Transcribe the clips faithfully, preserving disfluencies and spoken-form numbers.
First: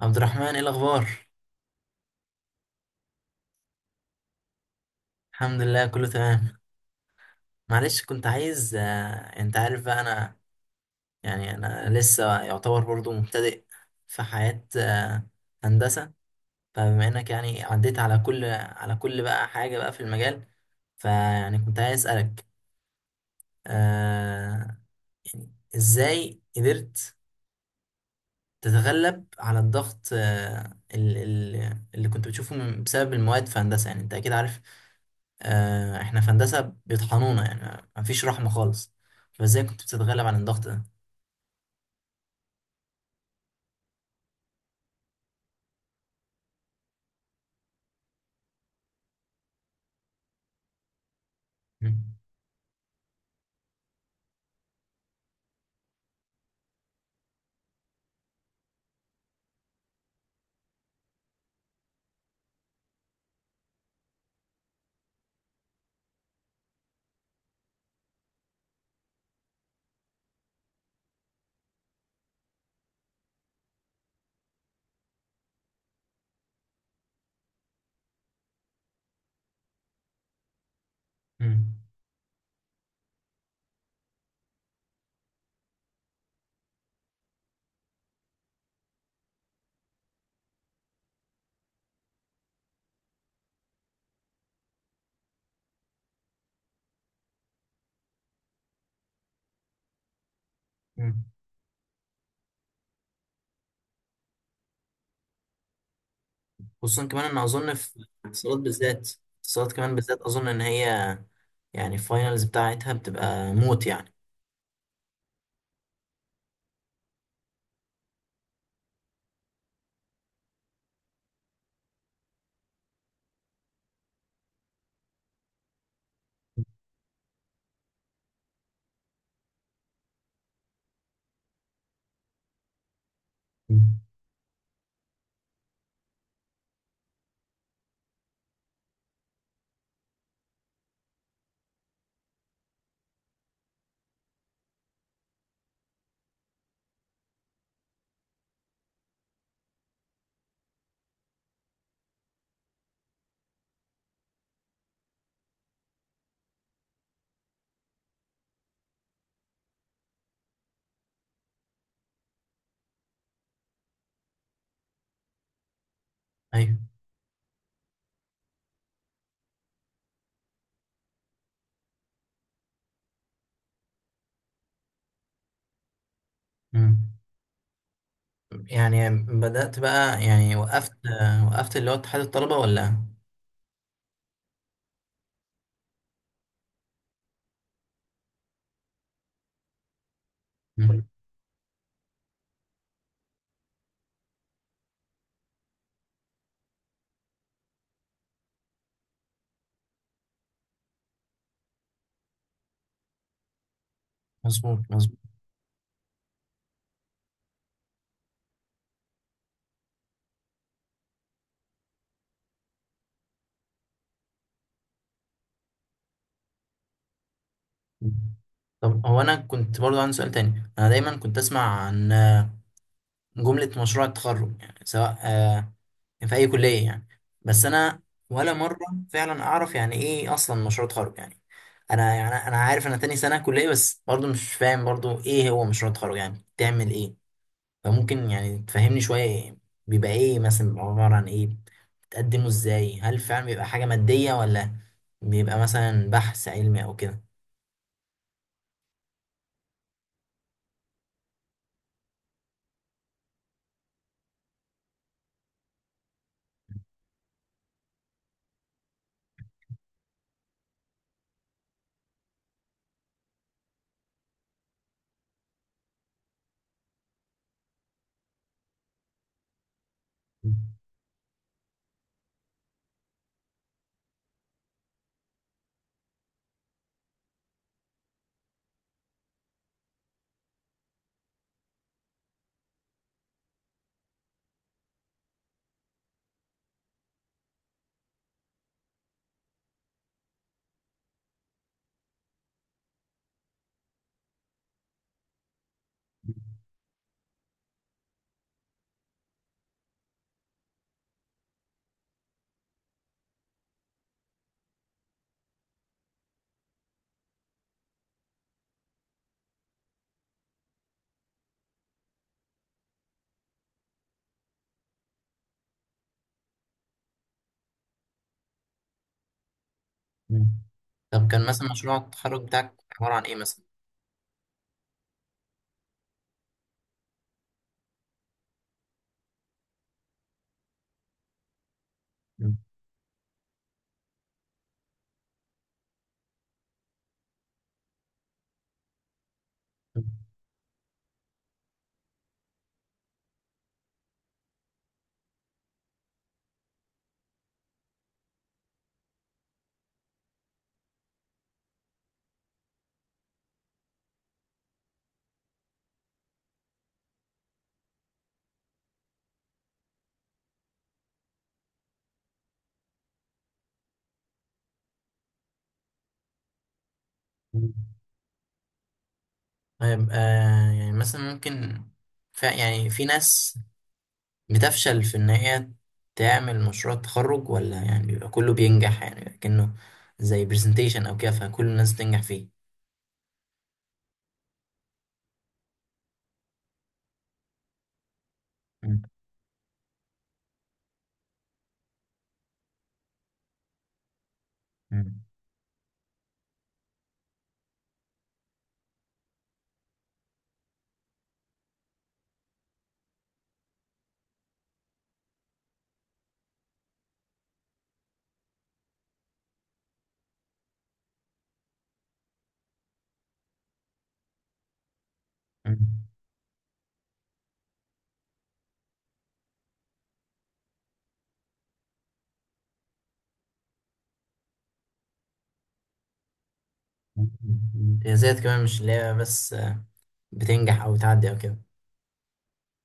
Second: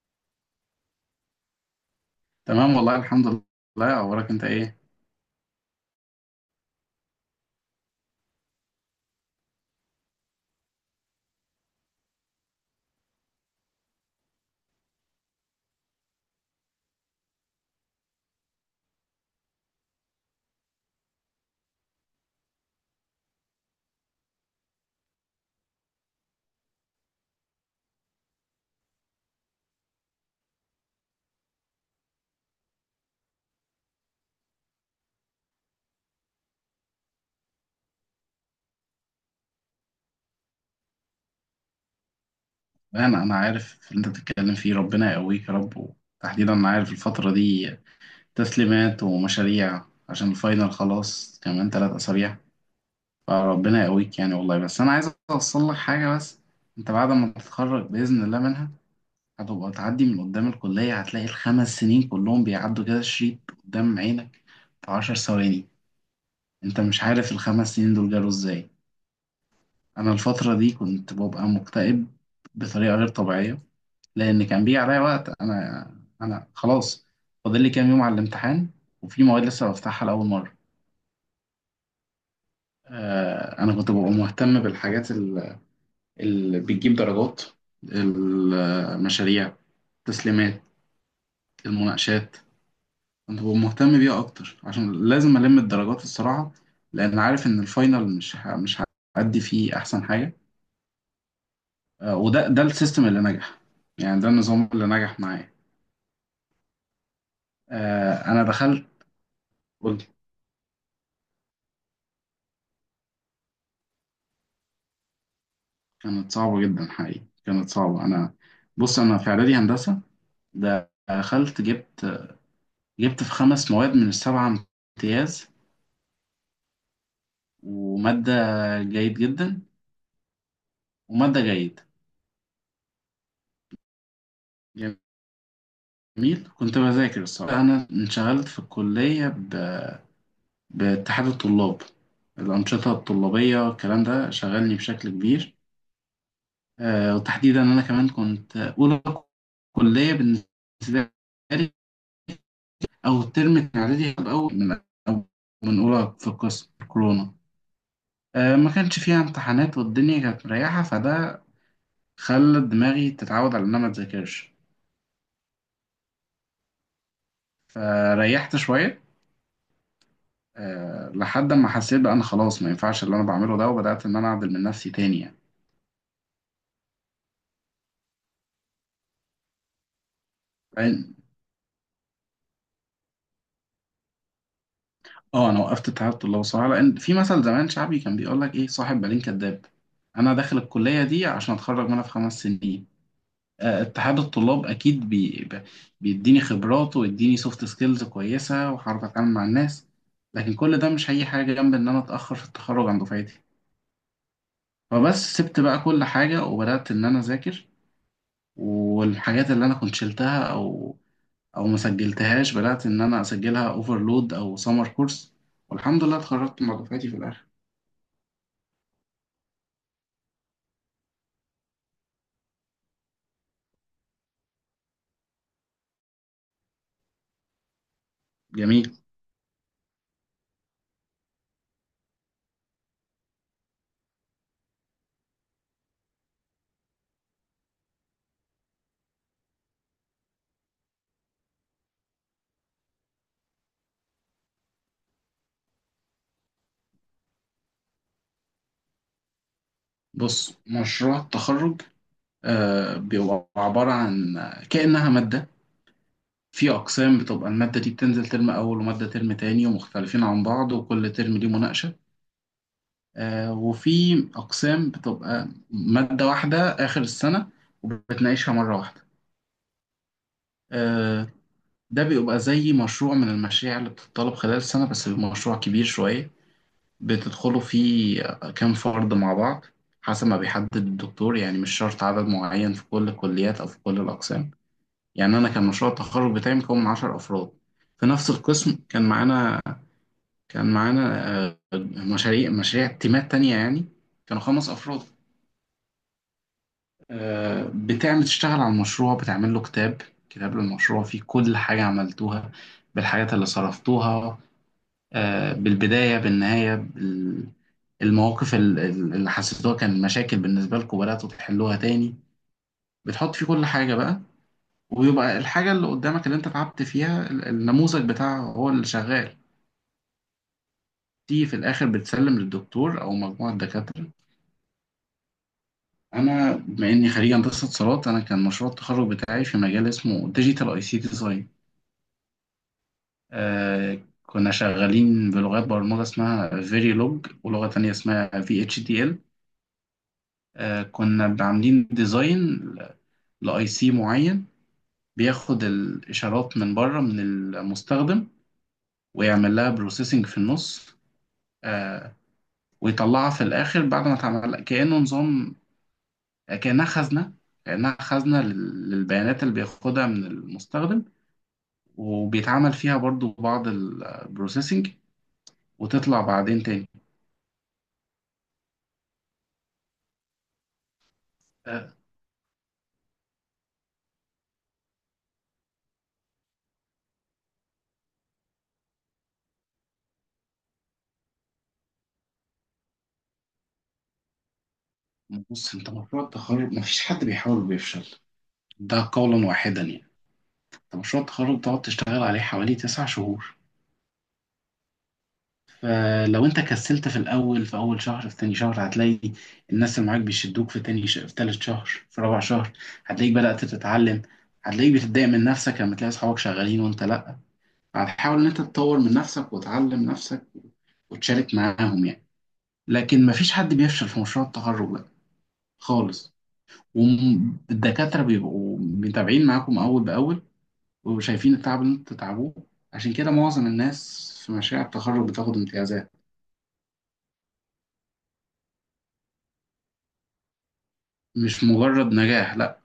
عبد الرحمن، ايه الاخبار؟ تمام والله الحمد لله. اخبارك انت ايه؟ الحمد لله كله تمام. معلش، كنت عايز آه، انت عارف بقى انا يعني انا لسه يعتبر برضو مبتدئ في حياة آه، هندسة. فبما انك يعني عديت على كل على كل بقى حاجة بقى في المجال، فيعني كنت عايز اسألك، آه، يعني ازاي قدرت تتغلب على الضغط، آه، ال- ال- اللي كنت بتشوفه من- بسبب المواد في هندسة؟ يعني انت اكيد عارف، آه، احنا في هندسة بيطحنونا يعني مفيش رحمة خالص. فازاي كنت بتتغلب على الضغط ده؟ لا، انا انا عارف اللي انت بتتكلم فيه، ربنا يقويك يا رب. وتحديدا انا عارف الفتره دي، تسليمات ومشاريع عشان الفاينل، خلاص كمان ثلاث مم. اسابيع فربنا يقويك يعني والله، بس انا عايز اوصل لك حاجه. بس انت بعد ما تتخرج باذن الله منها، هتبقى تعدي من قدام الكليه هتلاقي الخمس سنين كلهم بيعدوا كده شريط قدام عينك في عشر ثواني. انت مش عارف الخمس سنين دول جالوا ازاي. انا الفتره دي كنت ببقى مكتئب بطريقه غير طبيعيه، لان كان بيجي عليا وقت انا انا خلاص، فاضل لي كام يوم على الامتحان وفي مواد لسه بفتحها لاول مره. مم. آه انا كنت ببقى مهتم بالحاجات ال- اللي بتجيب درجات، المشاريع، التسليمات، المناقشات. كنت ببقى مهتم بيها اكتر عشان لازم الم الدرجات الصراحه، لان عارف ان الفاينل مش ه- مش هأدي فيه احسن حاجه. مم. آه وده ده السيستم اللي نجح، يعني ده النظام اللي نجح معايا. خصوصا كمان ان اظن في آه، انا الاتصالات دخلت بالذات. الاتصالات كمان قلت بالذات اظن ان هي يعني الفاينلز بتاعتها بتبقى موت يعني. كانت صعبه جدا، حقيقي كانت صعبه. انا بص انا في اعدادي هندسه دخلت جبت جبت في خمس مواد من السبعه امتياز، وماده جيد جدا، وماده جيد. مم. جميل. كنت بذاكر الصراحه، انا انشغلت في الكليه ب- باتحاد الطلاب، الانشطه الطلابيه، الكلام ده شغلني بشكل كبير. آه، وتحديدا انا كمان كنت اولى كليه بالنسبه لي، أو الترم كان إعدادي، كان أول من أو من أولى في القسم، كورونا، آه، ما كانش فيها امتحانات والدنيا كانت مريحة، فده خلى دماغي تتعود على إن أنا ما أذاكرش. ايوه. فريحت شوية. آه، لحد ما حسيت بقى أنا خلاص ما ينفعش اللي أنا بعمله ده، وبدأت إن أنا أعدل من نفسي تاني يعني. مم. يعني بدأت بقى يعني وقفت، لأن- آه، وقفت اللي هو اتحاد الطلبة ولا؟ اه انا وقفت تعبت الله، وصراحه لان في مثل زمان شعبي كان بيقول لك ايه، صاحب بالين كداب. انا داخل مم. الكليه دي عشان اتخرج منها في خمس سنين. آه، اتحاد الطلاب اكيد بي ب- بيديني خبرات ويديني سوفت سكيلز كويسه، وهعرف اتعامل مع الناس. لكن كل ده مش هي حاجه جنب ان انا اتاخر في التخرج عن دفعتي. مظبوط مظبوط. فبس سبت بقى كل حاجه وبدات ان انا اذاكر، والحاجات اللي انا كنت شلتها او او ما سجلتهاش بدات ان انا اسجلها، اوفرلود او سمر كورس. والحمد لله اتخرجت مع دفعتي في الاخر. طب هو انا كنت برضو عندي سؤال تاني، انا دايما كنت اسمع عن جملة مشروع التخرج، يعني سواء آه، يعني في اي كلية يعني، بس انا ولا مرة جميل. فعلا اعرف يعني ايه اصلا مشروع تخرج يعني. انا يعني انا عارف انا تاني سنة كلية بس برضو مش فاهم برضو ايه هو مشروع التخرج، يعني بتعمل ايه؟ فممكن يعني تفهمني شوية إيه؟ بيبقى ايه مثلا، بيبقى عبارة عن ايه، بتقدمه ازاي، هل فعلا بيبقى حاجة مادية ولا بيبقى مثلا بحث علمي او كده؟ بص، مشروع التخرج آه، بيبقى عباره عن كانها ماده. في أقسام بتبقى المادة دي بتنزل ترم أول ومادة ترم تاني، ومختلفين عن بعض وكل ترم ليه مناقشة. آه، وفي أقسام بتبقى مادة واحدة آخر السنة وبتناقشها مرة واحدة. آه، ده بيبقى زي مشروع من المشاريع اللي بتطلب خلال السنة، بس بيبقى مشروع كبير شوية بتدخلوا فيه كام فرد مع بعض حسب ما بيحدد الدكتور، يعني مش شرط عدد معين في كل الكليات أو في كل الأقسام. يعني أنا كان مشروع التخرج بتاعي مكون من عشرة أفراد في نفس القسم. كان معانا كان معانا آه، مشاريع مشاريع تيمات تانية يعني كانوا خمس أفراد. آه، بتعمل تشتغل على المشروع، بتعمل له كتاب كتاب للمشروع فيه كل حاجة عملتوها، بالحاجات اللي صرفتوها، آه، بالبداية بالنهاية بال- المواقف ال- ال- اللي حسيتوها كان مشاكل بالنسبة لكم بدأتوا تحلوها تاني. بتحط فيه كل حاجة بقى، ويبقى الحاجة اللي قدامك اللي انت تعبت فيها ال- النموذج بتاعها هو اللي شغال. طب كان تيجي في مثلا الآخر مشروع بتسلم التخرج بتاعك للدكتور أو عبارة عن ايه مجموعة مثلا؟ دكاترة. انا بما اني خريج هندسه اتصالات، انا كان مشروع التخرج بتاعي في مجال اسمه ديجيتال اي سي ديزاين. مم. كنا شغالين بلغات برمجه اسمها فيريلوج، ولغه تانية اسمها في اتش دي ال. كنا عاملين ديزاين لاي سي معين بياخد الاشارات من بره من المستخدم، ويعمل لها بروسيسنج في النص، آه، ويطلعها في الاخر بعد ما اتعمل كانه نظام. كانها خزنه كانها خزنه لل- للبيانات اللي بياخدها من المستخدم، وبيتعمل فيها برضو بعض البروسيسنج وتطلع بعدين تاني. مم. طيب آه يعني مثلا ممكن آه، ف... يعني في ناس بتفشل في ان هي تعمل مشروع تخرج ولا يعني بيبقى كله بينجح، يعني بيبقى كأنه زي برزنتيشن او كده فكل الناس بتنجح فيه؟ بص، انت مشروع التخرج مفيش حد بيحاول بيفشل، مم. ده قولا واحدا يعني. انت مشروع التخرج بتقعد تشتغل عليه حوالي تسع شهور، مم. فلو انت كسلت في الاول في اول شهر في تاني شهر هتلاقي الناس اللي معاك بيشدوك في تاني شهر في تالت شهر في رابع شهر. هتلاقيك بدأت تتعلم، هتلاقيك بتتضايق من نفسك لما تلاقي اصحابك شغالين وانت لا. هتحاول ان انت تطور من نفسك وتعلم نفسك وتشارك معاهم يعني. لكن مفيش حد بيفشل في مشروع التخرج ده مم. خالص. والدكاترة بيبقوا متابعين معاكم أول بأول، وشايفين التعب اللي انتوا بتتعبوه، عشان كده معظم الناس في مشاريع التخرج بتاخد امتيازات. امتيازات كمان مش اللي هي بس آه، بتنجح او بتعدي او كده؟ مش مجرد نجاح، لا،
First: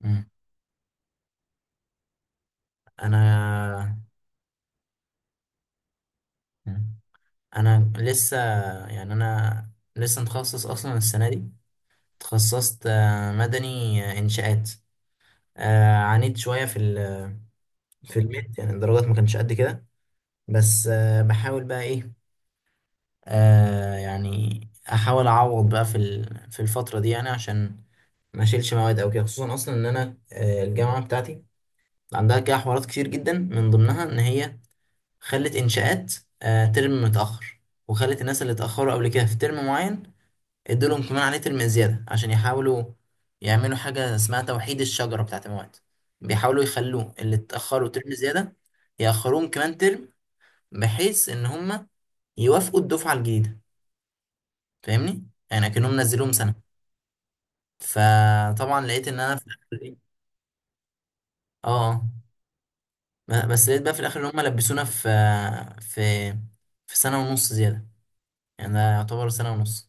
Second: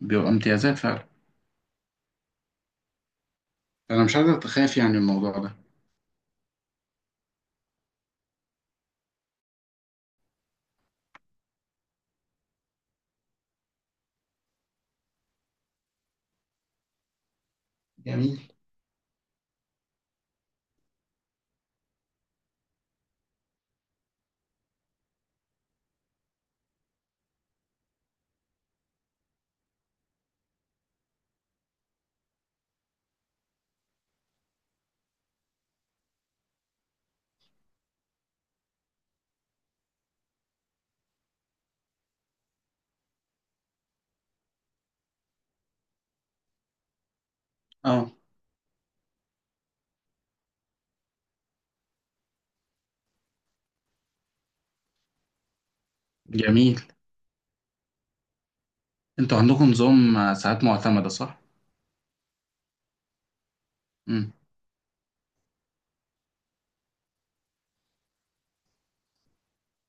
مم. بيبقى امتيازات فعلا. انا. أنا مش قادر أتخاف يعني الموضوع ده. مم. انا لسه يعني انا لسه متخصص اصلا السنة دي. تخصصت آه، مدني، آه، إنشاءات. آه، عانيت شوية في ال- في جميل، الميد، يعني الدرجات ما كانتش قد كده. بس آه، بحاول بقى إيه، آه، يعني أحاول أعوض بقى في ال- في الفترة دي يعني عشان ما أشيلش مواد أو كده. خصوصا أصلا إن أنا آه، الجامعة بتاعتي عندها كده حوارات كتير جدا، من ضمنها إن هي خلت إنشاءات آه، ترم متأخر، وخلت الناس اللي اتأخروا قبل كده في ترم معين ادولهم كمان عليه ترم زيادة، عشان يحاولوا يعملوا حاجة اسمها توحيد الشجرة بتاعة المواد. بيحاولوا يخلوه اللي اتأخروا اه ترم زيادة يأخروهم كمان ترم، بحيث إن هما يوافقوا الدفعة الجديدة. فاهمني؟ يعني أكنهم نزلوهم سنة. جميل. فطبعا لقيت إن أنا انتوا في عندكم الآخر إيه؟ نظام آه، ساعات معتمدة، صح؟ آه. آه. بس لقيت بقى في الآخر إن مم. هما لبسونا في في في سنة ونص زيادة، يعني ده يعتبر سنة ونص.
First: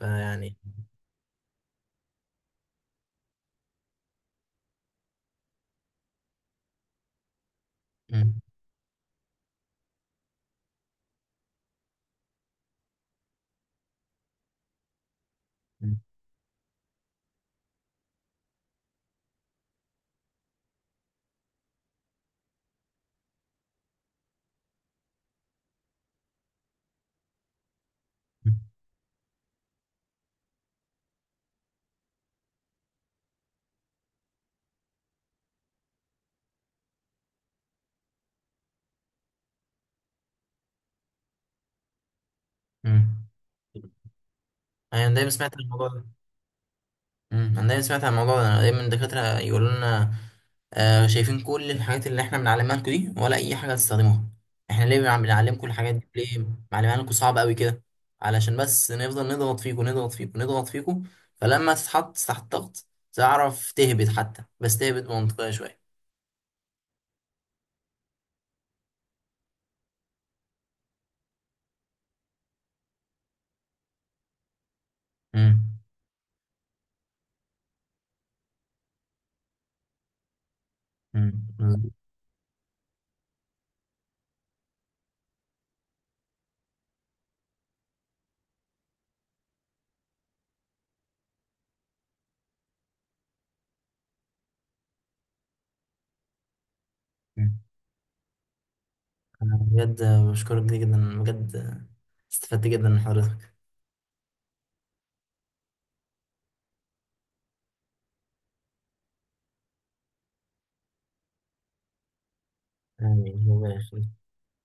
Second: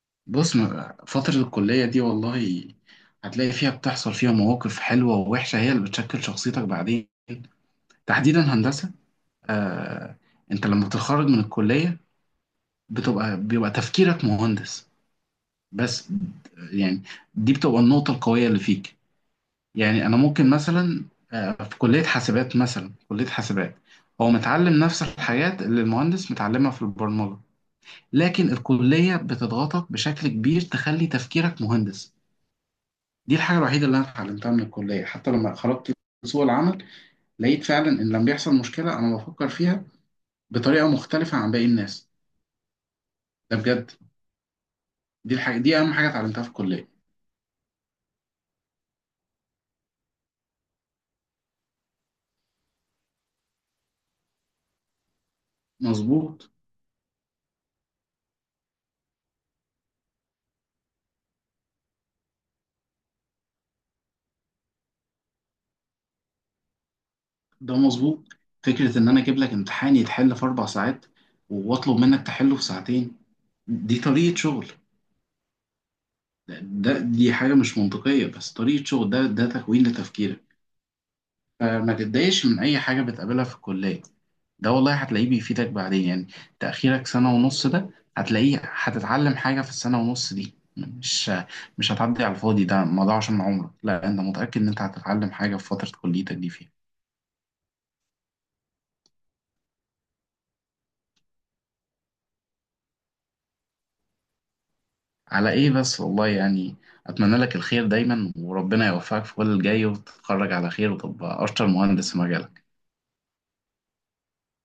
فيعني. بص، م- فترة الكلية دي والله هتلاقي فيها، بتحصل فيها مواقف حلوة ووحشة، هي اللي بتشكل شخصيتك بعدين، تحديدا مم. هندسة. آه، انت لما بتتخرج من الكلية بتبقى بيبقى تفكيرك مهندس مم. بس، يعني دي بتبقى النقطة القوية اللي فيك. يعني انا ممكن مثلا آه، في كلية حاسبات، مثلا كلية حاسبات هو متعلم نفس الحاجات اللي المهندس متعلمها في البرمجة، لكن الكلية بتضغطك بشكل كبير تخلي تفكيرك مهندس. دي الحاجة الوحيدة اللي انا اتعلمتها من الكلية. حتى لما خرجت سوق العمل لقيت فعلا ان لما بيحصل مشكلة انا بفكر فيها بطريقة مختلفة عن باقي الناس. مم. ده بجد، أيوة، أنا دايما دي سمعت الحاجة دي الموضوع أهم ده. حاجة اتعلمتها في الكلية. مم. انا دايما سمعت عن الموضوع ده، أنا دايما الدكاترة يقولوا لنا، آه، شايفين كل الحاجات اللي احنا بنعلمها لكم دي ولا اي حاجة هتستخدموها؟ احنا ليه بنع- بنعلمكم الحاجات دي؟ ليه مظبوط. معلمها لكم صعبة قوي كده؟ علشان بس نفضل نضغط فيكم نضغط فيكم نضغط فيكم، فلما تتحط تحت ضغط تعرف تهبط، حتى بس تهبط منطقية شوية. ده مظبوط. فكرة إن أنا أجيب لك امتحان يتحل في أربع ساعات وأطلب منك تحله في ساعتين، دي طريقة شغل. مم. ده, ده دي حاجة مش منطقية، بس طريقة شغل، ده ده تكوين لتفكيرك. مم. فما تتضايقش من أي حاجة بتقابلها في الكلية، ده والله هتلاقيه بيفيدك بعدين يعني. تأخيرك سنة ونص ده هتلاقيه هتتعلم حاجة في السنة ونص دي، مش مش هتعدي على الفاضي، ده ما ضاعش من عمرك، لا، أنت متأكد إن أنت هتتعلم حاجة في فترة كليتك دي فيها. مم. انا بجد بشكرك جدا جدا، بجد استفدت جدا من حضرتك. على إيه بس والله يعني، أتمنى لك الخير دايما وربنا يوفقك في كل الجاي وتتخرج على خير وتبقى أشطر مهندس في مجالك. آمين، ربنا يخليك.